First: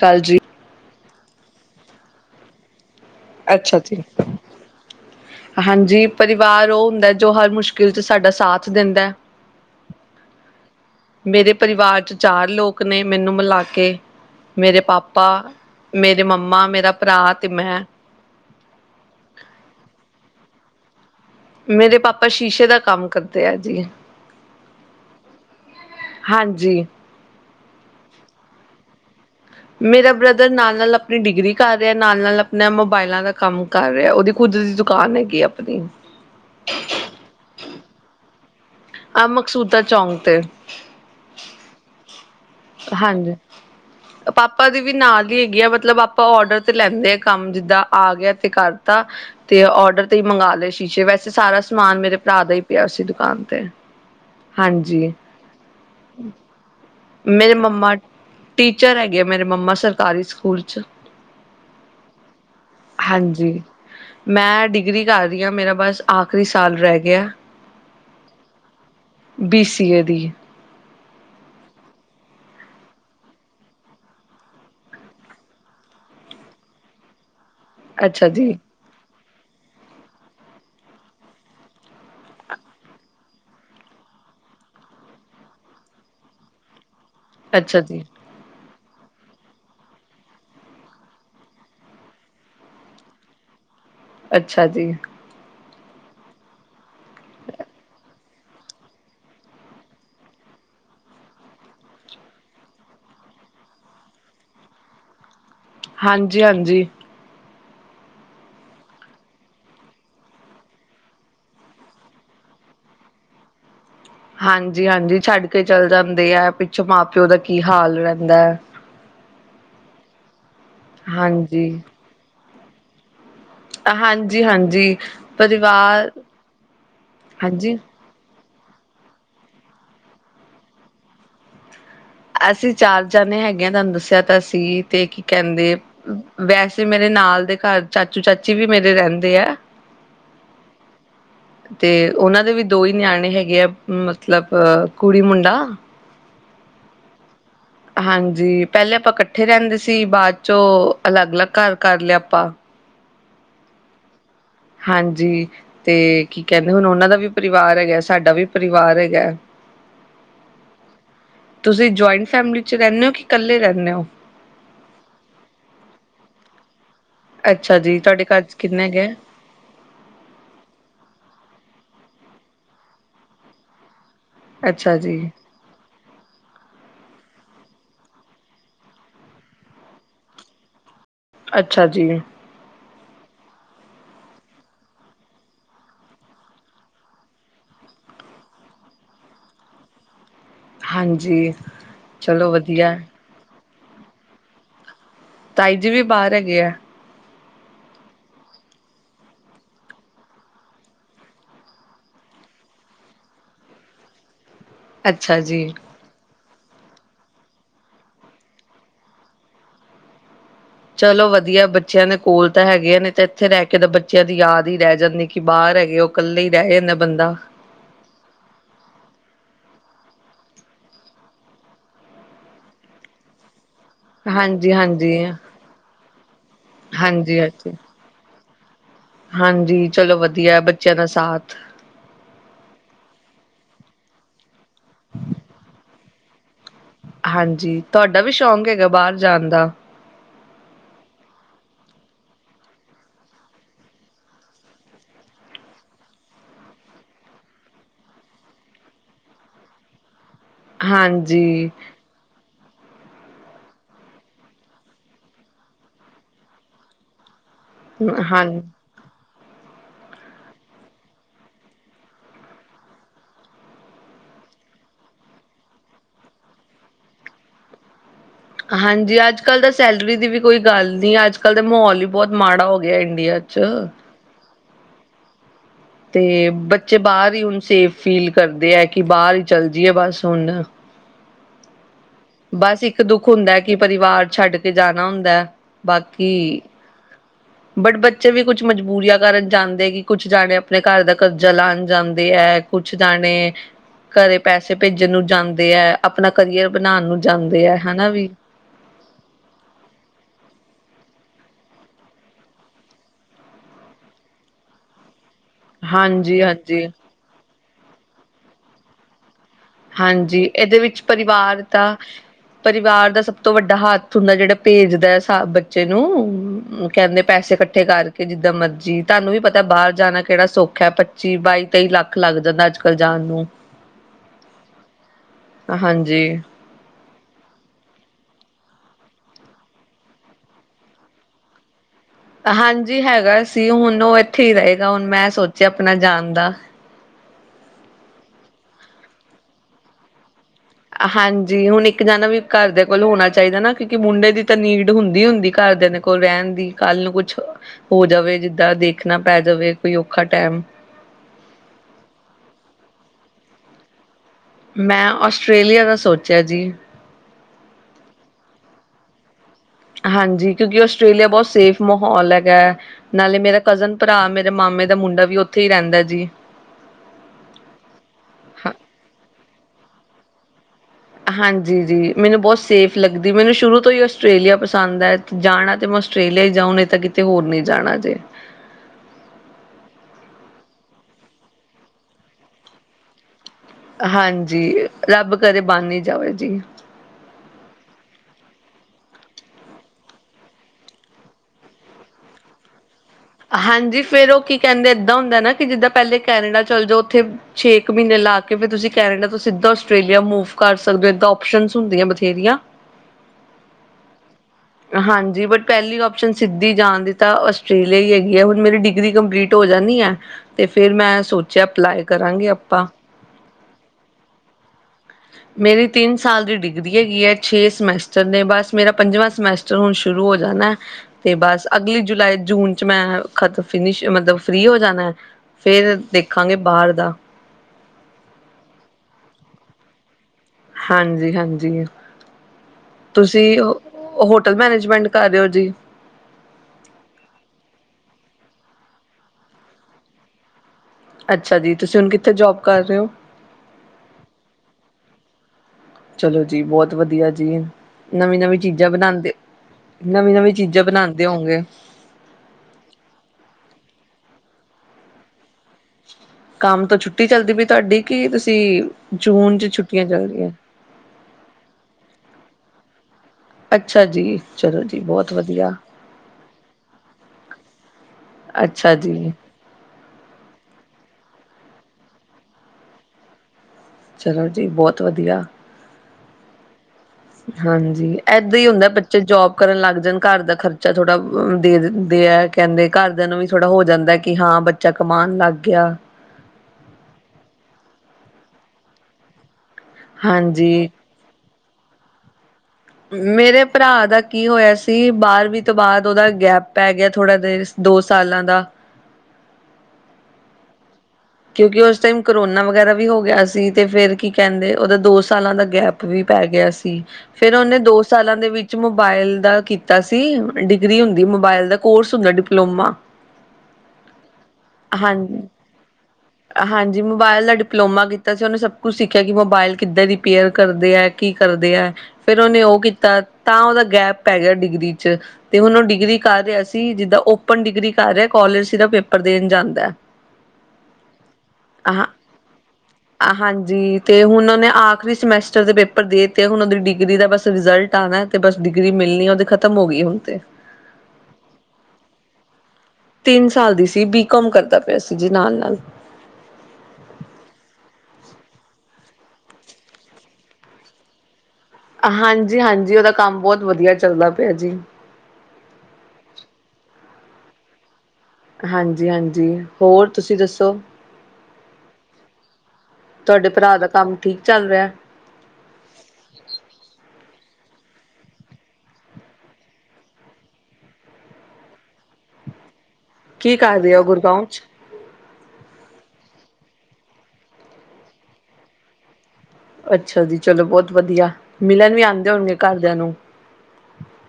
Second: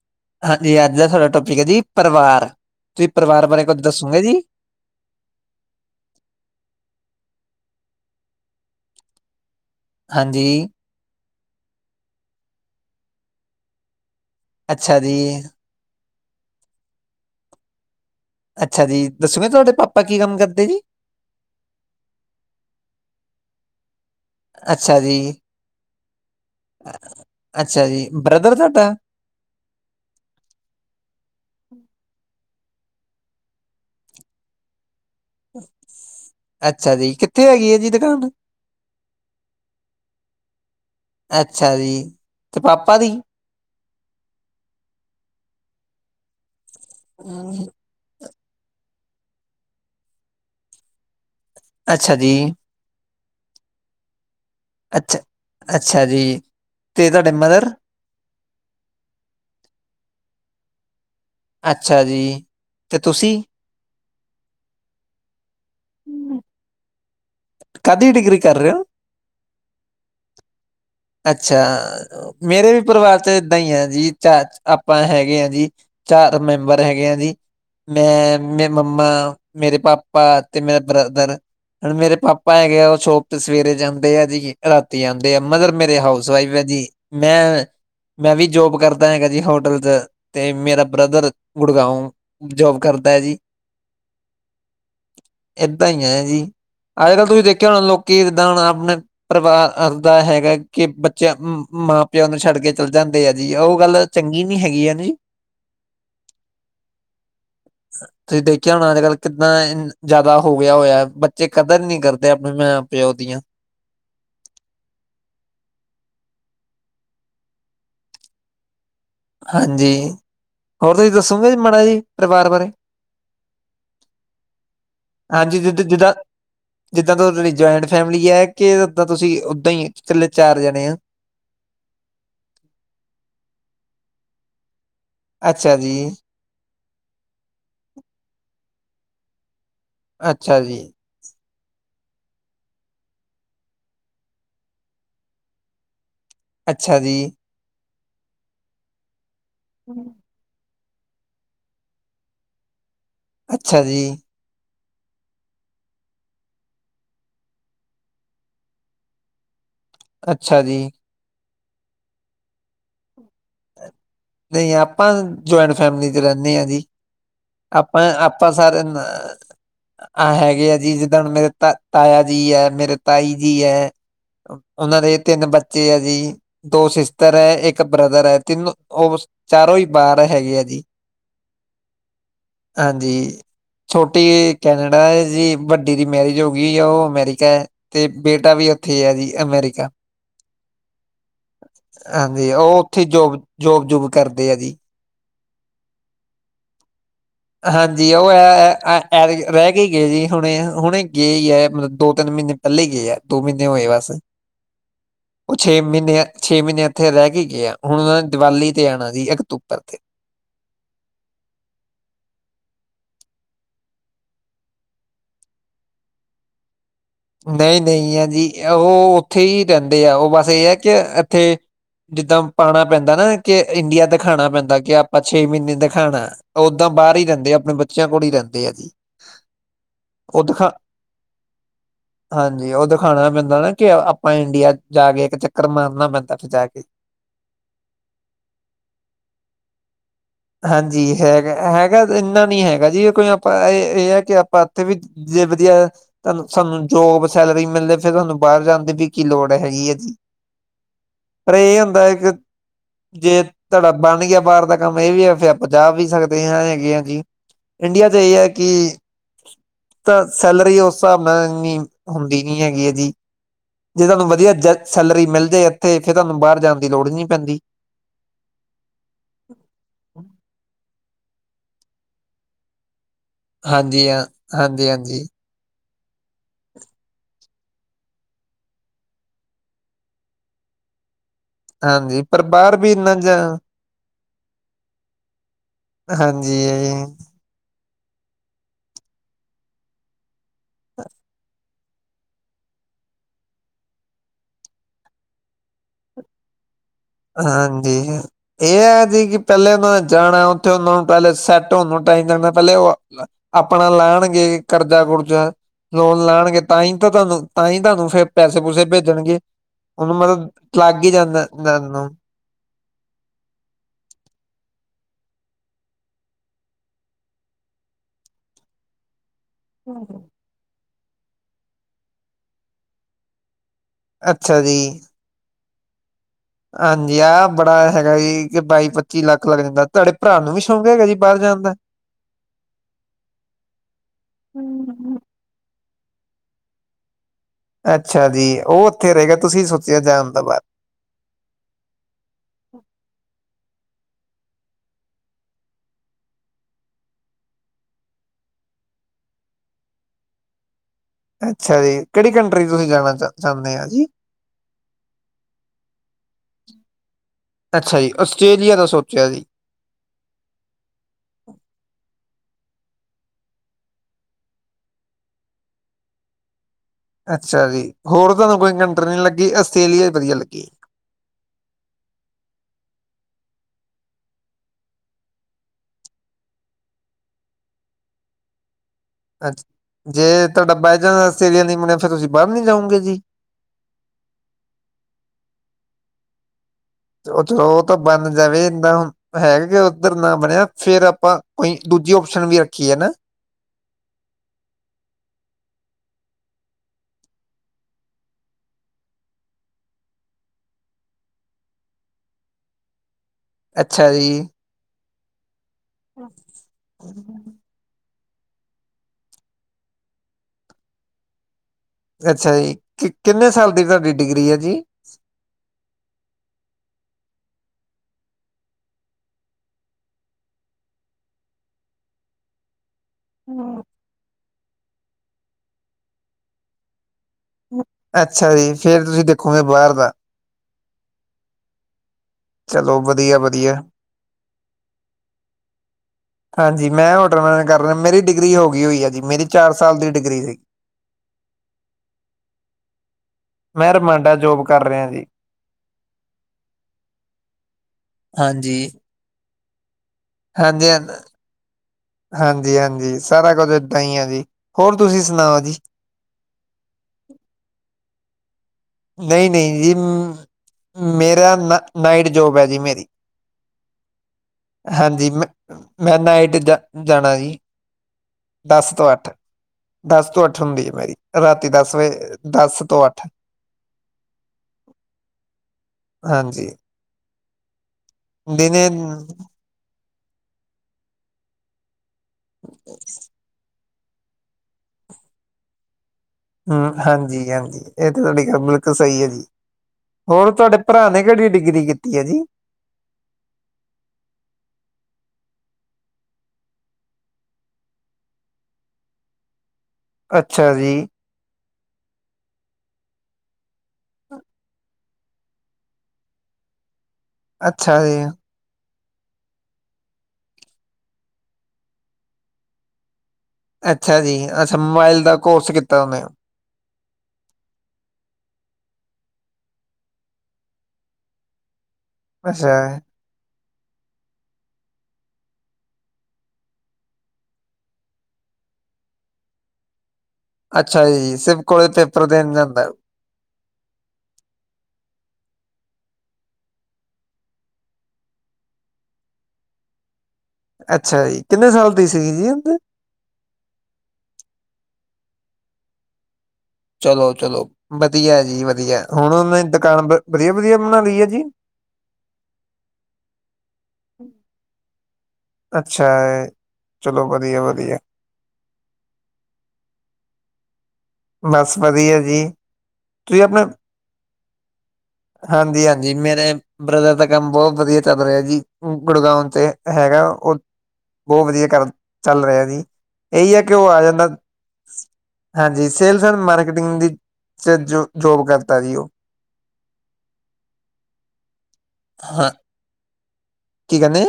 ਕਾਲ ਜੀ। ਹਾਂਜੀ ਅੱਜ ਦਾ ਸਾਡਾ ਟੋਪਿਕ ਐ ਜੀ ਪਰਵਾਰ। ਤੁਈ ਪਰਿਵਾਰ ਬਾਰੇ ਕੁੱਝ ਦੱਸੋਂਗੇ ਜੀ। ਹਾਂਜੀ ਪਰਿਵਾਰ ਓ ਹੁੰਦੈ ਜੋ ਹਰ ਮੁਸ਼ਕਿਲ 'ਚ ਸਾਡਾ ਸਾਥ ਦਿੰਦੈ। ਹਾਂਜੀ। ਮੇਰੇ ਪਰਿਵਾਰ 'ਚ ਚਾਰ ਲੋਕ ਨੇ ਮੈਨੂੰ ਮਿਲਾ ਕੇ, ਮੇਰੇ ਅੱਛਾ ਜੀ ਪਾਪਾ ਮੇਰੇ ਮੰਮਾ, ਮੇਰਾ ਭਰਾ ਤੇ ਮੈਂ। ਅੱਛਾ ਜੀ ਦੱਸੋਗੇ, ਤੁਹਾਡੇ ਪਾਪਾ ਕੀ ਕੰਮ ਕਰਦੇ ਜੀ? ਮੇਰੇ ਪਾਪਾ ਸ਼ੀਸ਼ੇ ਦਾ ਕੰਮ ਕਰਦੇ ਆ ਜੀ। ਅੱਛਾ ਹਾਂਜੀ। ਜੀ-ਅੱਛਾ ਜੀ, ਬ੍ਰਦਰ ਤੁਹਾਡਾ ਮੇਰਾ ਬ੍ਰਦਰ ਨਾਲ-ਨਾਲ ਆਪਣੀ ਡਿਗਰੀ ਕਰ ਰਿਹਾ, ਨਾਲ-ਨਾਲ ਆਪਣਾ ਮੋਬਾਇਲਾਂ ਦਾ ਕੰਮ ਕਰ ਰਿਹਾ, ਉਹਦੀ ਖੁਦ ਦੀ ਦੁਕਾਨ ਹੈਗੀ ਆ ਆਪਣੀ। ਅੱਛਾ ਜੀ, ਕਿੱਥੇ ਹੈਗੀ ਐਂ ਜੀ ਦੁਕਾਨ? ਆਹ ਮਕਸੂਦਾ ਚੌਂਕ ਤੇ। ਅੱਛਾ ਜੀ। ਤੇ ਪਾਪਾ ਦੀ ਹਾਂਜੀ, ਪਾਪਾ ਦੀ ਵੀ ਨਾਲ ਈ ਹੈਗੀ ਆ, ਮਤਲਬ ਆਪ ਆਪਾਂ ਔਡਰ ਤੇ ਲੈਂਨੇ ਕੰਮ ਹਮ, ਜਿੱਦਾਂ ਆ ਗਿਆ ਤੇ ਕਰਤਾ ਤੇ ਔਡਰ ਤੇ ਈ ਮੰਗਾ ਲਏ ਸ਼ੀਸ਼ੇ। ਵੈਸੇ ਸਾਰਾ ਸਮਾਨ ਅੱਛਾ ਮੇਰੇ ਜੀ ਭਰਾ ਦਾ ਈ ਪਿਆ ਸੀ ਦੁਕਾਨ ਤੇ। ਹਾਂਜੀ ਅੱਛਾ-ਅੱਛਾ ਜੀ। ਤੇ ਤੁਹਾਡੇ ਮੇਰੇ ਮਦਰ ਮੰਮਾ, ਟੀਚਰ ਹੈਗੇ ਆ ਮੇਰੇ ਮੰਮਾ ਸਰਕਾਰੀ ਸਕੂਲ 'ਚ ਅੱਛਾ ਜੀ ਤੇ ਤੁਸੀਂ ਹਾਂਜੀ, ਮੈਂ ਡਿਗਰੀ ਕਰ ਰਹੀ ਆ, ਮੇਰਾ ਬਸ ਆਖ਼ਰੀ ਸਾਲ ਰਹਿ ਗਿਆ। ਕਾਦੀ ਡਿਗਰੀ ਕਰ ਰੇ ਓ? ਬੀ, ਸੀ, ਏ ਦੀ। ਅੱਛਾ, ਮੇਰੇ ਵੀ ਪਰਿਵਾਰ 'ਚ ਏਦਾਂ ਈ ਆ ਜੀ, ਚਾ ਆਪਾਂ ਹੈਗੇ ਆ ਜੀ ਚਾਰ ਮੈਂਬਰ ਹੈਗੇ ਆ ਜੀ, ਅੱਛਾ ਮੈਂ ਜੀ ਮ ਮੰਮਾ, ਮੇਰੇ ਪਾਪਾ ਤੇ ਮੇਰਾ ਬ੍ਰਦਰ। ਹੁਣ ਮੇਰੇ ਪਾਪਾ ਹੈਗੇ ਆ, ਉਹ ਛੋਪ ਤੇ ਸਵੇਰੇ ਜਾਂਦੇ ਆ ਜੀ, ਰਾਤੀ ਆਂਦੇ ਆ। ਮਦਰ ਮੇਰੇ ਹਾਊਸ ਵਾਈਫ਼ ਐ ਜੀ, ਮੈਂ ਅੱਛਾ ਜੀ ਮੈਂ ਵੀ ਜੋਬ ਕਰਦਾ ਹੈਗਾ ਜੀ ਹੋਟਲ 'ਚ ਤੇ ਮੇਰਾ ਬ੍ਰਦਰ ਗੁੜਗਾਉ ਜੋਬ ਕਰਦਾ ਐ ਜੀ। ਅੱਛਾ ਜੀ। ਏਦਾਂ ਈ ਐ ਜੀ। ਅੱਜ-ਕੱਲ੍ਹ ਤੁਸੀਂ ਦੇਖਿਆ ਹੋਣਾ ਲੋਕ ਕੀ ਕਿਦਾਂ ਹੁਣ, ਆਪਣੇ ਪਰਿਵਾਰ ਦਾ ਹੈਗਾ ਕਿ ਬੱਚਿਆਂ, ਮਾਂ-ਪਿਓ ਨੂੰ ਛੱਡ ਕੇ ਚੱਲ ਜਾਂਦੇ ਆ ਜੀ। ਉਹ ਗੱਲ ਚੰਗੀ ਨੀ ਹੈਗੀ ਆ ਜੀ। ਹਾਂਜੀ-ਹਾਂਜੀ। ਤੁਸੀਂ ਦੇਖਿਆ ਹੁਣਾ ਅੱਜ-ਕੱਲ੍ਹ ਕਿੱਦਾਂ ਜਿਆਦਾ ਹੋ ਗਿਆ ਹੋਇਆ, ਬੱਚੇ ਕਦਰ ਨੀ ਕਰਦੇ ਆਪਣੇ ਪਿਆ ਉਹਦੀਆਂ। ਹਾਂਜੀ-ਹਾਂਜੀ ਛੱਡ ਕੇ ਚੱਲ ਜਾਂਦੇ ਆ, ਪਿੱਛੋਂ ਮਾਂ-ਪਿਓ ਦਾ ਕੀ ਹਾਲ ਰਹਿੰਦਾ। ਹਾਂਜੀ ਹੋਰ ਤੁਸੀਂ ਦੱਸੋਗੇ ਜੀ, ਹਾਂਜੀ ਮਾੜਾ ਜੀ ਪਰਿਵਾਰ ਬਾਰੇ? ਹਾਂਜੀ-ਹਾਂਜੀ ਹਾਂਜੀ ਜਦ, ਪਰਿਵਾਰ ਜਿੱਦਾਂ-ਜਿੱਦਾਂ ਤੁਹਡੀ ਹਾਂਜੀ ਜੋਇੰਟ ਫੈਮਿਲੀ ਐ ਕਿ ਉਦਾਂ ਤੁਸੀਂ ਓਦਾਂ ਈ, ਚੱਲੇ ਚਾਰ ਜਾਣੇ ਆ। ਅਸੀਂ ਚਾਰ ਜਣੇ ਹੈਗੇ, ਤੁਹਾਨੂੰ ਦੱਸਿਆ ਤਾਂ ਸੀ ਤੇ ਕੀ ਕਹਿੰਦੇ ਅੱਛਾ ਜੀ ਵੈਸੇ ਮੇਰੇ ਨਾਲ ਦੇ ਘਰ ਚਾਚੂ-ਚਾਚੀ ਵੀ ਮੇਰੇ ਰਹਿੰਦੇ ਐ। ਅੱਛਾ ਜੀ। ਤੇ ਉਹਨਾਂ ਦੇ ਵੀ ਦੋ ਈ ਨਿਆਣੇਂ ਹੈਗੇ ਆ, ਮਤਲਬ ਕੁੜੀ-ਮੁੰਡਾ। ਅੱਛਾ ਜੀ। ਹਾਂਜੀ ਪਹਿਲੇ ਆਪਾਂ ਕੱਠੇ ਰਹਿੰਦੇ ਸੀ, ਬਾਅ ਚੋਂ ਅਲੱਗ-ਅਲੱਗ ਘਰ ਕਰ ਲਿਆ ਆਪਾਂ। ਅੱਛਾ ਜੀ। ਹਾਂਜੀ। ਤੇ ਕੀ ਕਹਿੰਦੇ ਹੁਣ ਓਨਾਂ ਦਾ ਵੀ ਪਰਿਵਾਰ ਹੈਗਾ ਸਾਡਾ ਵੀ ਪਰਿਵਾਰ ਹੈਗਾ ਅੱਛਾ ਜੀ। ਤੁਸੀਂ ਜੁਆਇੰਟ ਫੈਮਿਲੀ ਚ ਰੈਨੇ ਓ ਕਿ ਕੱਲੇ ਰੈਨੇ ਓ? ਨਈ ਆਪਾਂ ਜੁਆਇੰਟ ਫੈਮਿਲੀ ਚ ਰੈਨੇ ਆ ਜੀ। ਅੱਛਾ ਜੀ ਤੁਹਾਡੇ ਘਰ ਆਪਾਂ-ਆਪਾਂ ਚ ਕਿੰਨੇ ਸਾਰੇ ਹੈਗੇ ਆਹ ਹੈਗੇ ਆ ਜੀ ਜਿੱਦਾਂ ਮੇਰੇ ਤਾ ਤਾਇਆ ਜੀ ਐ ਮੇਰੇ ਤਾਈ ਜੀ ਐ। ਅੱਛਾ ਓਨਾਂ ਦੇ ਜੀ, ਤਿੰਨ ਬੱਚੇ ਆ ਜੀ ਦੋ ਸਿਸਟਰ ਐ ਇੱਕ ਬ੍ਰਦਰ ਐ ਤਿੰਨੋ ਓ ਚਾਰੋਂ ਈ ਬਾਅਰ ਹੈਗੇ ਆ ਜੀ। ਅੱਛਾ ਜੀ। ਹਾਂਜੀ। ਛੋਟੀ ਕੈਨੇਡਾ ਏ ਜੀ ਵੱਡੀ ਦੀ ਮੈਰਿਜ ਹੋ ਗਈ ਆ ਓ ਅਮੈਰੀਕਾ ਐ। ਤੇ ਬੇਟਾ ਵੀ ਉੱਥੇ ਐ ਜੀ ਅਮੈਰੀਕਾ। ਹਾਂਜੀ ਚਲੋ ਹਾਂਜੀ ਓ ਵਧੀਆ। ਉੱਥੇ ਜੋਬ-ਜੋਬ-ਜੋਬ ਕਰਦੇ ਆ ਜੀ। ਤਾਈ ਜੀ ਵੀ ਬਾਹਰ ਹੈਗੇ ਆ? ਹਾਂਜੀ ਓ ਐ ਰਹਿ ਕੇ ਗਏ ਜੀ ਹੁਣੇ-ਹੁਣੇ ਗਏ ਈ ਐ ਮਤਲਬ ਦੋ ਤਿੰਨ ਮਹੀਨੇ ਕੱਲੈ ਗਏ ਦੋ ਮਹੀਨੇ ਹੋਏ ਆ ਬਸ ਅੱਛਾ ਓ ਜੀ। ਛੇ ਮਹੀਨੇ ਛੇ ਮਹੀਨੇ ਇੱਥੇ ਰਹਿ ਕੇ ਗਏ ਆ ਹੁਣ ਓ ਨੇ ਦੀਵਾਲੀ ਤੇ ਆਣਾ ਜੀ ਅਕਤੂਬਰ ਤੇ। ਚਲੋ ਵਧੀਆ ਬੱਚਿਆਂ ਦੇ ਕੋਲ ਤਾਂ ਹੈਗੇ ਆ ਨੇ ਤੇ ਇੱਥੇ ਰਹਿ ਕੇ ਤਾਂ ਬੱਚਿਆਂ ਦੀ ਯਾਦ ਈ ਰਹਿ ਜਾਂਦੀ ਕਿ ਬਾਅਰ ਹੈਗੇ ਓ। ਕੱਲੇ ਈ ਰਹਿ ਜਾਂਦਾ ਬੰਦਾ। ਨਈ-ਨਈ ਆ ਜੀ ਓ ਓਥੇ ਈ ਰਹਿੰਦੇ ਆ ਓ ਬਸ ਏ ਆ ਕਿ ਐਥੇ ਜਿੱਦਾਂ ਪਾਣਾ ਪੈਂਦਾ ਨਾ ਕਿ ਇੰਡੀਆ ਦਿਖਾਣਾ ਪੈਂਦਾ ਕਿ ਹਾਂਜੀ-ਹਾਂਜੀ। ਆਪਾਂ ਛੇ ਮਹੀਨੇ ਦਿਖਾਣਾ ਓਦਾਂ ਬਾਹਰ ਈ ਰਹਿੰਦੇ ਆ ਹਾਂਜੀ-ਹਾਂਜੀ, ਹਾਂਜੀ ਹਾਂਜੀ ਆਪਣੇ ਬੱਚਿਆਂ ਕੋਲ ਈ ਰਹਿੰਦੇ ਆ ਜੀ। ਹਾਂਜੀ ਚਲੋ ਉਹ ਵਧੀਆ ਦਿਖਾ ਬੱਚਿਆਂ ਦਾ ਸਾ ਹਾਂਜੀ ਓ ਦਿਖਾਣਾ ਪੈਂਦਾ ਨਾ ਕਿ ਆਪਾਂ ਇੰਡੀਆ ਜਾ ਕੇ ਇੱਕ ਚੱਕਰ ਮਾਰਨਾ ਪੈਂਦਾ ਫੇਰ ਓਥੇ ਜਾ ਕੇ। ਹਾਂਜੀ ਤੁਹਾਡਾ ਵੀ ਸ਼ੌਕ ਹੈਗਾ ਬਾਅਰ ਜਾਣ ਦਾ? ਹਾਂਜੀ ਹੈਗਾ-ਹੈਗਾ ਇੰਨਾ ਨੀ ਹੈਗਾ ਜੀ ਏ ਕੋਈ ਆਪਾਂ ਏ-ਏ ਐ ਕਿ ਆਪਾਂ ਇੱਥੇ ਵੀ ਜੇ ਵਧੀਆ ਤੁਹਾਨੂੰ ਸਾਨੂੰ ਜੋਬ ਸੈਲਰੀ ਮਿਲੇ ਫਿਰ ਤੁਹਾਨੂੰ ਬਾਹਰ ਜਾਣ ਦੀ ਵੀ ਕੀ ਲੋੜ ਹੈਗੀ ਐ ਜੀ। ਪਰ ਹਾਂਜੀ। ਏ ਹੁੰਦਾ ਕਿ ਜੇ ਤੁਹਡਾ ਬਣ ਗਿਆ ਬਾਅਰ ਦਾ ਕੰਮ ਏ ਵੀ ਹੈ ਫੇਰ ਆਪਾਂ ਜਾ ਵੀ ਸਕਦੇ ਆ ਹੈਗੇ ਆ ਜੀ ਇੰਡੀਆ ਚ ਏ ਹਾਂ ਹੈ ਕਿ ਤਾਂ ਸੈਲਰੀ ਓਸ ਹਿਸਾਬ ਨਾਲ ਇਨੀ ਹੁੰਦੀ ਨੀ ਹੈਗੀ ਐ ਜੀ ਜੇ ਤੁਹਾਨੂੰ ਵਧੀਆ ਜ ਸੈਲਰੀ ਮਿਲ ਜਾਏ ਐਥੇ ਫੇਰ ਤੁਹਾਨੂੰ ਬਾਅਰ ਜਾਣ ਦੀ ਲੋੜ ਈ ਨੀ ਪੈਂਦੀ। ਹਾਂਜੀ ਅੱਜ-ਕੱਲ੍ਹ ਤਾਂ ਸੈਲਰੀ ਦੀ ਵੀ ਕੋਈ ਗੱਲ ਨਈ ਅੱਜ-ਕੱਲ੍ਹ ਦਾ ਮਾਹੌਲ ਈ ਬੋਤ ਮਾੜਾ ਹੋ ਗਿਆ ਇੰਡੀਆ 'ਚ। ਹਾਂਜੀ ਹ ਹਾਂਜੀ-ਹਾਂਜੀ। ਤੇ ਬੱਚੇ ਬਾਅਰ ਈ ਹੁਣ ਸੇਫ ਫੀਲ ਕਰਦੇ ਆ ਕਿ ਬਾਅਰ ਹੀ ਚੱਲ ਜਾਈਏ ਬਸ ਹੁਨ ਹਾਂਜੀ ਪਰ ਬਾਅਰ ਵੀ ਇੱਕ ਇੰਨਾ ਜ ਦੁੱਖ ਹੁੰਦਾ ਹੈ ਕਿ ਪਰਿਵਾਰ ਛੱਡ ਕੇ ਜਾਣਾ ਹੁੰਦਾ ਬਾਕੀ ਹਾਂਜੀ ਬਟ ਬੱਚੇ ਵੀ ਕੁਛ ਮਜਬੂਰੀਆਂ ਕਰਨ ਜਾਂਦੇ। ਕਿ ਕੁਛ ਜਾਣੇ ਆਪਣੇ ਘਰ ਦਾ ਕਰਜ਼ਾ ਲਾਉਣ ਜਾਂਦੇ ਹੈ ਕੁਛ ਜਾਣੇ ਘਰੇ ਪੈਸੇ ਭੇਜਣ ਨੂੰ ਜਾਂਦੇ ਐ ਆਪਣਾ ਕਰੀਅਰ ਬਣਾਣ ਨੂੰ ਜਾਂਦੇ ਐ ਹਨਾ ਵੀ? ਏ ਆ ਜੀ ਕਿ ਪਹਿਲੇ ਓਨਾਂ ਨੇ ਜਾਣਾ ਉੱਥੇ ਓਨਾਂ ਨੂੰ ਪਹਿਲੇ ਸੈੱਟ ਹੋਣ ਨੂੰ ਟਾਈਮ ਜਾਣਾ ਪੈਲੇ ਉਹ ਆਪਣਾ ਲਾਣਗੇ ਕਰਜ਼ਾ-ਕੁਰਜਾ ਲੋਨ ਹਾਂਜੀ ਲਾਣਗੇ ਤਾਂ ਹਾਂਜੀ ਈ ਤਾਂ ਤੁਹਾਨੂੰ ਤਾਂ ਈ ਤੁਹਾਨੂੰ ਫ ਪੈਸੇ- ਪੂਸੇ ਭੇਜਣਗੇ ਉਹਨੂੰ ਹਾਂਜੀ। ਮਤਲਬ ਇਹਦੇ ਵਿੱਚ ਲੱਗ ਹੀ ਜਾਂਦਾ ਪਰਿਵਾਰ ਦਾ ਨੂੰ ਪਰਿਵਾਰ ਦਾਸਭ ਤੋਂ ਵੱਡਾ ਹੱਥ ਹੁੰਦਾ ਜਿਹੜਾ ਭੇਜਦਾ ਸਾ ਬੱਚੇ ਨੂੰ ਕਹਿੰਦੇ ਪੈਸੇ ਇਕੱਠੇ ਕਰਕੇ ਜਿੱਦਾਂ ਮਰਜ਼ੀ ਤੁਹਾਨੂੰ ਵੀ ਪਤਾ ਬਾਹਰ ਜਾਣਾ ਕਿਹੜਾ ਸੁੌੱਖ ਹੈ ਪੱਚੀ ਬਾਈ ਤੇਈ ਲੱਖ ਲੱਗ ਜਾਂਦਾ ਅੱਜ ਕੱਲ੍ਹ ਜਾਣ ਨੂੰ ਅੱਛਾ ਜੀ ਹਾਂਜੀ ਹਾਂਜੀ ਆਹ ਬੜਾ ਹੈਗਾ ਜੀ ਕਿ ਬਾਈ ਪੱਚੀ ਲੱਖ ਲੱਗ ਜਾਂਦਾ ਤੁਹਾਡੇ ਭਰਾ ਨੂੰ ਵੀ ਸ਼ੌਂਕ ਹੈਗਾ ਜੀ ਬਾਹਰ ਜਾਣ ਦਾ ਹਾਂਜੀ ਹੈਗਾ ਸੀ ਹੁਣ ਉਹ ਇੱਥੇ ਹੀ ਰਹੇਗਾ ਹੁਣ ਮੈਂ ਸੋਚਿਆ ਆਪਣਾ ਜਾਣ ਦਾ ਅੱਛਾ ਜੀ ਉਹ ਉੱਥੇ ਰਹੇਗਾ ਤੁਸੀਂ ਸੋਚਿਆ ਜਾਣ ਦਾ ਬਾਰ ਹਾਂਜੀ ਹੁਣ ਇੱਕ ਜਾਣਾ ਵੀ ਘਰ ਦੇ ਕੋਲ ਹੋਣਾ ਚਾਹੀਦਾ ਨਾ ਕਿਉਂਕਿ ਮੁੰਡੇ ਦੀ ਤਾਂ ਨੀਡ ਹੁੰਦੀ ਹੁੰਦੀ ਘਰਦਿਆਂ ਦੇ ਨੇ ਕੋਲ ਰਹਿਣ ਦੀ ਕੱਲ ਨੂੰ ਕੁਛ ਹੋ ਜਾਵੇ ਜਿੱਦਾਂ ਦੇਖਣਾ ਪੈ ਜਾਵੇ ਕੋਈ ਔਖਾ ਟਾਈਮ ਅੱਛਾ ਜੀ ਕਿਹੜੀ ਕੰਟਰੀ ਤੁਸੀਂ ਜਾਣਾ ਚ ਚਾਹੁੰਦੇ ਆ ਜੀ। ਮੈਂ ਆਸਟ੍ਰੇਲੀਆ ਦਾ ਸੋਚਿਆ ਜੀ ਅੱਛਾ ਜੀ ਆਸਟ੍ਰੇਲੀਆ ਦਾ ਸੋਚਿਆ ਜੀ ਹਾਂਜੀ ਕਿਉਂਕਿ ਆਸਟ੍ਰੇਲੀਆ ਬਹੁਤ ਸੇਫ ਮਾਹੌਲ ਹੈਗਾ ਹੈ। ਨਾਲੇ ਮੇਰਾ ਕਜ਼ਨ ਭਰਾ ਮੇਰੇ ਮਾਮੇ ਦਾ ਮੁੰਡਾ ਵੀ ਉੱਥੇ ਹੀ ਰਹਿੰਦਾ ਜੀ ਅੱਛਾ ਜੀ ਹੋਰ ਤੁਹਾਨੂੰ ਕੋਈ ਹਾਂ, ਕੰਟਰੀ ਨੀ ਲੱਗੀ ਆਸਟ੍ਰੇਲੀਆ ਹੀ ਵਧੀਆ ਲੱਗੀ ਹਾਂਜੀ ਜੀ ਮੈਨੂੰ ਬਹੁਤ ਸੇਫ ਲੱਗਦੀ ਮੈਨੂੰ ਸ਼ੁਰੂ ਤੋਂ ਹੀ ਆਸਟ੍ਰੇਲੀਆ ਪਸੰਦ ਹੈ ਜਾਣਾ ਤੇ ਮੈਂ ਆਸਟ੍ਰੇਲੀਆ ਹੀ ਜਾਊ ਨਹੀਂ ਤਾਂ ਕਿਤੇ ਹੋਰ ਨਹੀਂੀ ਜਾਣਾ ਜੇ ਅੱਛਾ ਜੇ ਤੁਹਾਡਾ ਬਾਚਾਂਸ ਆਸਟ੍ਰੇਲੀਆ ਨਹੀਂ ਬਣਿਆ ਫਿਰ ਤੁਸੀਂ ਬਾਹਰ ਨੀ ਜਾਓਗੇ ਜੀ ਹਾਂਜੀ ਰੱਬ ਕਰੇ ਬਣ ਹੀ ਜਾਵੇ ਜੀ ਚਲੋ ਚਲੋ ਉਹ, ਉਹ ਤਾਂ ਬਣ ਜਾਵੇਦਾ ਹੁਣ ਹੈਗੇ ਉੱਧਰ ਨਾ ਬਣਿਆ ਫੇਰ ਆਪਾਂ ਕੋਈ ਦੂਜੀ ਓਪਸ਼ਨ ਵੀ ਰੱਖੀਏ ਨਾ ਹਾਂਜੀ ਫੇਿਰ ਉਹ ਕੀ ਕਹਿੰਦੇ ਏਦਾਂ ਹੁੰਦਾ ਨਾ ਕਿ ਜਿੱਦਾਂ ਪਹਿਲੇ ਕੈਨੇਡਾ ਚੱਲ ਜਾਓ ਉੱਥੇ ਛੇ ਇੱਕ ਮਹੀਨੇ ਲਾ ਕੇ ਫਿਰ ਤੁਸੀਂ ਕੈਨੇਡਾ ਤੋਂ ਸਿੱਧਾ ਆਸਟ੍ਰੇਲੀਆ ਮੂਵ ਕਰ ਸਕਦੇ ਹੋ ਇਏਦਾਂ ਓਪਸ਼ਨ ਹੁੰਦੀਆਂ ਬਥੇਰੀਆਂ ਅੱਛਾ ਜੀ। [inaudible] ਹਾਂਜੀ ਬਟ ਪਹਿਲੀ ਆਪਓਸ਼ਨ ਸਿੱਧੀ ਜਾਣ ਦੀ ਤਾਂ ਲਈ ਹੈਗੀ ਹੈ ਹੁਣ ਮੇਰੀ ਡਿਗਰੀ ਕੰਪਲੀਟ ਹੋ ਜਾਣੀ ਹੈ ਤੇ ਫੇਿਰ ਮੈਂ ਸੋਚਿਆ ਅਪਲਾਈ ਕਰਾਂਗੇ ਅੱਛਾ ਜੀ ਆਪਾਂ ਕਿ ਕਿੰਨੇ ਸਾਲ ਦੀ ਤੁਹਾਡੀ ਡਿਗਰੀ ਹੈ ਜੀ [unintelligible] ਮੇਰੀ ਤਿੰਨ ਸਾਲ ਦੀ ਡਿਗਰੀ ਹੈਗੀ ਹੈ ਛੇ ਸਮੈਸਟਰ ਨੇ ਬਸ ਮੇਰਾ ਪੰਜਵਾਂ ਸਮੈਸਟਰ ਹੁਣ ਸ਼ੁਰੂ ਹੋ ਜਾਣਾ ਅਤੇ ਬਸ ਅਗਲੀ ਜੁਲਾਈ ਜੂਨ ਮੈਂ ਖਤ ਫਿਨਿਸ਼ ਮਤਲਬ ਫਰੀ ਹੋ ਜਾਣਾ ਹੈ ਫੇਰ ਦੇਖਾਂਗੇ ਬਾਹਰ ਦਾ ਅੱਛਾ ਜੀ ਫੇਰ ਤੁਸੀਂ ਦੇਖੋਗੇ ਬਾਹਰ ਦਾ ਹਾਂਜੀ, ਹਾਂਜੀ ਚਲੋ ਵਧੀਆ ਤੁਸੀਂ ਵਧੀਆ। ਉਹ ਹੋਟਲ ਮੈਨੇਜਮੈਂਟ ਕਰ ਰਹੇ ਹੋ ਜੀ ਹਾਂਜੀ ਮੈਂ ਹੋਟਲ ਮੈਨੇਜ ਕਰ ਰਿਹਾ ਮੇਰੀ ਡਿਗਰੀ ਹੋ ਗਈ ਹੋਈ ਆ ਜੀ ਮੇਰੀ ਚਾਰ ਸਾਲ ਦੀ ਡਿਗਰੀ ਸੀਗੀ ਅੱਛਾ ਜੀ ਤੁਸੀਂ ਹੁਣ ਕਿੱਥੇ ਜੋਬ ਕਰ ਰਹੇ ਹੋ ਮੈਂ ਰਮਾਂਡਾ ਜੋਬ ਕਰ ਰਿਹਾ ਜੀ ਚਲੋ ਜੀ ਬਹੁਤ ਵਧੀਆ ਜੀ ਨਵੀਂ, ਨਵੀਂ ਚੀਜ਼ਾਂ ਹਾਂਜੀ। ਬਣਾਉਂਦੇ ਨਵੀਂ, ਨਵੀਂ ਚੀਜ਼ਾਂ ਹਾਂਜੀ ਹਾਂ, ਬਣਾਉਂਦੇ ਹੋਗੇ ਹਾਂਜੀ ਹਾਂਜੀ ਸਾਰਾ ਕੁਝ ਏਦਾਂ ਹੀ ਆ ਜੀ ਹੋਰ ਤੁਸੀਂ ਸੁਣਾਓ ਜੀ ਕੰਮ ਤੋਂ ਛੁੱਟੀ ਚੱਲਦੀ ਪਈ ਤੁਹਾਡੀ ਕੀ ਤੁਸੀਂ ਨਹੀਂ ਜੂਨ ਚ ਨਹੀਂ ਜੀ ਛੁੱਟੀਆਂ ਚੱਲਦੀਆਂ ਮੇਰਾ ਨਾਈਟ ਜੋਬ ਹੈ ਜੀ ਮੇਰੀ ਅੱਛਾ ਜੀ ਚਲੋ ਜੀ ਹਾਂਜੀ ਬਹੁਤ ਮੈਂ ਵਧੀਆ ਮੈਂ ਨਾਈਟ ਜਾ ਜਾਣਾ ਜੀ ਦਸ ਅੱਛਾ ਤੋਂ ਜੀ ਅੱਠ। ਦਸ ਤੋਂ ਅੱਠ ਹੁੰਦੀ ਐ ਮੇਰੀ, ਰਾਤੀ ਦਸ ਵਜੇ ਦਸ ਤੋਂ ਅੱਠ। ਚਲੋ ਜੀ, ਬੋਤ ਵਧੀਆ ਹਾਂਜੀ। ਹਾਂਜੀ। ਏਦਾਂ ਈ ਦਿਨੇ ਹੁੰਦਾ ਬੱਚੇ ਜੋਬ ਕਰਨ ਲੱਗ ਜਾਣ ਘਰ ਦਾ ਖਰਚਾ ਥੋੜਾ ਬ ਅ ਦੇ ਦੇਂਦੇ ਐ ਕਹਿੰਦੇ ਘਰਦਿਆਂ ਨੂੰ ਵੀ ਥੋੜਾ ਹੋ ਜਾਂਦਾ ਕਿ ਹਾਂ ਬੱਚਾ ਕਮਾਣ ਲੱਗ ਗਿਆ। ਹਂ, ਹਾਂਜੀ ਹਾਂਜੀ ਇਹ ਤਾਂ ਤੁਹਾਡੀ ਗੱਲ ਬਿਲਕੁਲ ਸਹੀ ਐ ਜੀ। ਹੋਰ ਤੁਹਾਡੇ ਹਾਂਜੀ ਭਰਾ ਨੇ ਕਿਹੜੀ ਡਿਗਰੀ ਕੀਤੀ ਐ ਜੀ। ਮੇਰੇ ਭਰਾ ਦਾ ਕੀ ਹੋਇਆ ਸੀ ਬਾਰਵੀਂ ਤੋਂ ਬਾਅਦ ਉਹਦਾ ਗੈਪ ਪੈ ਗਿਆ ਥੋੜਾ ਦੇਰ ਦੋ ਸਾਲਾਂ ਦਾ। ਅੱਛਾ ਜੀ। ਕਿਉਂਕਿ ਉਸ ਟਾਈਮ ਕਰੋਨਾ ਵਗੈਰਾ ਵੀ ਹੋ ਗਿਆ ਸੀ ਤੇ ਫੇਰ ਕੀ ਕਹਿੰਦੇ ਉਹਦਾ ਦੋਸ ਸਾਲਾਂ ਦਾ ਗੈਪ ਵੀ ਪੈ ਗਿਆ ਸੀ ਫੇਰ ਉਹਨੇ ਦੋ ਅੱਛਾ ਜੀ। ਸਾਲਾਂ ਦੇ ਵਿੱਚ ਮੋਬਾਇਲ ਦਾ ਕੀਤਾ ਸੀ ਡਿਗਰੀ ਹੁੰਦੀ ਮੋਬਾਇਲ ਦਾ ਕੋਰਸ ਹੁੰਦਾ ਡਿਪਲੋਮਾ [inaudible] ਅੱਛਾ ਜੀ, ਅੱਛਾ ਮੋਬਾਇਲ ਦਾ ਹਾਂਜੀ ਕੋਰਸ ਕੀਤਾ ਉਹਨੇਂ। ਹਾਂਜੀ ਮੋਬਾਇਲ ਦਾ ਡਿਪਲੋਮਾ ਕੀਤਾ ਸੀ ਉਹਨੇ ਸਭ ਕੁਛ ਸਿੱਖਿਆ ਕਿ ਮੋਬਾਇਲ ਕਿੱਦਾਂ ਰਿਪੇਅਰ ਕਰਦੇ ਐ। ਕੀ ਕਰਦੇ ਐ ਫੇਰ ਉਹਨੇ ਅੱਛਾ। ਉਹ ਕੀਤਾ ਤਾਂ ਉਹਦਾ ਗੈਪ ਪੈ ਗਿਆ ਡਿਗਰੀ ਚ। ਤੇ ਹੁਣ ਉਹ ਡਿਗਰੀ ਕਰ ਰਿਹਾ ਸੀ ਜਿੱਦਾਂ ਓਪਨ ਡਿਗਰੀ ਕਰ ਰਿਆ ਕੋਲਜ ਸਿਰਫ ਪੇਪਰ ਦੇਣ ਜਾਂਦਾ। ਅੱਛਾ ਜੀ, ਸਿਰਫ ਕੋਲੇਜ ਹਾਂ ਪੇਪਰ ਦੇਨ ਜਾਂਦਾ। ਹਾਂਜੀ ਤੇ ਹੁਣ ਉਹਨੇ ਆਖਰੀ ਸਮੈਸਟਰ ਦੇ ਪੇਪਰ ਦੇ ਤੇ ਹੁਣ ਉਹਦੀ ਡਿਗਰੀ ਦਾ ਬਸ ਰਿਜਲਟ ਆਨਾ। ਤੇ ਬਸ ਡਿਗਰੀ ਮਿਲਣੀ ਆ ਉਹਦੇ ਖ਼ਤਮ ਹੋ ਗਈ ਹੁਣ ਤੇ। ਅੱਛਾ ਜੀ, ਕਿੰਨੇ ਸਾਲ ਦੀ ਸੀਗੀ ਜੀ। ਤਿੰਨ ਸਾਲ ਦੀ ਸੀ, ਬੀਕੋਮ ਕਰਦਾ ਪਿਆ ਸੀ ਜੀ ਨਾਲ-ਨਾਲ। ਚਲੋ ਚਲੋ, ਵਧੀਆ ਜੀ ਵਧੀਆ, ਹੁਣ ਉਹਨੇ ਦੁਕਾਨ ਵਧੀਆ-ਵਧੀਆ ਬਣਾ ਲਈ ਆ ਜੀ। ਆਹਾਂਜੀ ਹਾਂਜੀ, ਉਹਦਾ ਕੰਮ ਬਹੁਤ ਵਧੀਆ ਚੱਲਦਾ ਪਿਆ ਜੀ। ਅੱਛਾ ਏ, ਚਲੋ ਵਧੀਆ ਵਧੀਆ। ਹਾਂਜੀ ਹਾਂਜੀ, ਹੋਰ ਤੁਸੀਂ ਦੱਸੋ? ਬਸ ਵਧੀਆ ਜੀ, ਤੁਆਡੇ ਭਰਾ ਦਾ ਕੰਮ ਠੀਕ ਚੱਲ ਰਿਆ। ਹਾਂਜੀ ਹਾਂਜੀ ਮੇਰੇ ਬ੍ਰਦਰ ਦਾ ਕੰਮ ਬਹੁਤ ਵਧੀਆ ਚੱਲ ਰਿਆ ਜੀ, ਗੁੜਗਾਉਂ ਤੇ ਹੈਗਾ ਓਹ ਬੋਤ ਵਧੀਆ ਕਰ, ਚੱਲ ਰਿਹਾ ਜੀ, ਇਹੀ ਕੀ ਐ ਕਿ ਉਹ ਕਰਦੇ ਆ ਹੋ ਜਾਂਦਾ ਗੁੜਗਾਉਂ 'ਚ? ਹਾਂਜੀ, ਸੇਲਸ ਐੰਡ ਮਾਰਕੀਟਿੰਗ ਦੀ ਜੋ ਜੋਬ ਕਰਦਾ ਜੀ ਉਹ। ਅੱਛਾ ਜੀ, ਚਲੋ ਬੋਤ ਵਧੀਆ। ਮਿਲਣ ਵੀ ਆਂਦੇ ਹਾਂ ਹੋਣਗੇ ਘਰਦਿਆਂ ਨੂੰ। ਕੀ ਕਹਿੰਦੇ?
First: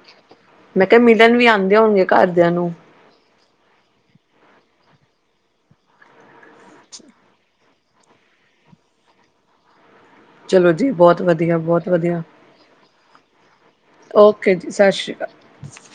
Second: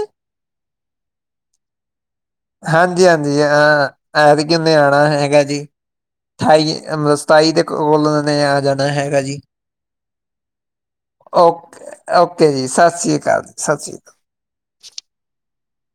ਮੈਂ ਕਿਹਾ ਮਿਲਣ ਵੀ ਆਂਦੇ ਹੋਣਗੇ ਘਰ ਹਾਂਜੀ ਹਾਂਜੀ ਆਂ ਐਤਕੀ ਓਨੇ ਆਣਾ ਹੈਗਾ ਜੀ। ਠਾਈ ਮਤਲਬ ਸਤਾਈ ਦੇ ਕੋਲ ਓਨੇ ਆ ਜਾਣਾ ਹੈਗਾ ਜੀ। ਚਲੋ ਜੀ ਬਹੁਤ ਵਧੀਆ ਓਕੇ ਬਹੁਤ ਵਧੀਆ। ਓਕੇ ਜੀ, ਸਤਿ ਸ੍ਰੀ ਅਕਾਲ, ਜੀ ਸਤਿ ਸ੍ਰੀ ਅਕਾਲ। ਠੀਕ ਏ ਜੀ, ਸਤਿ ਸ਼੍ਰੀ ਅਕਾਲ।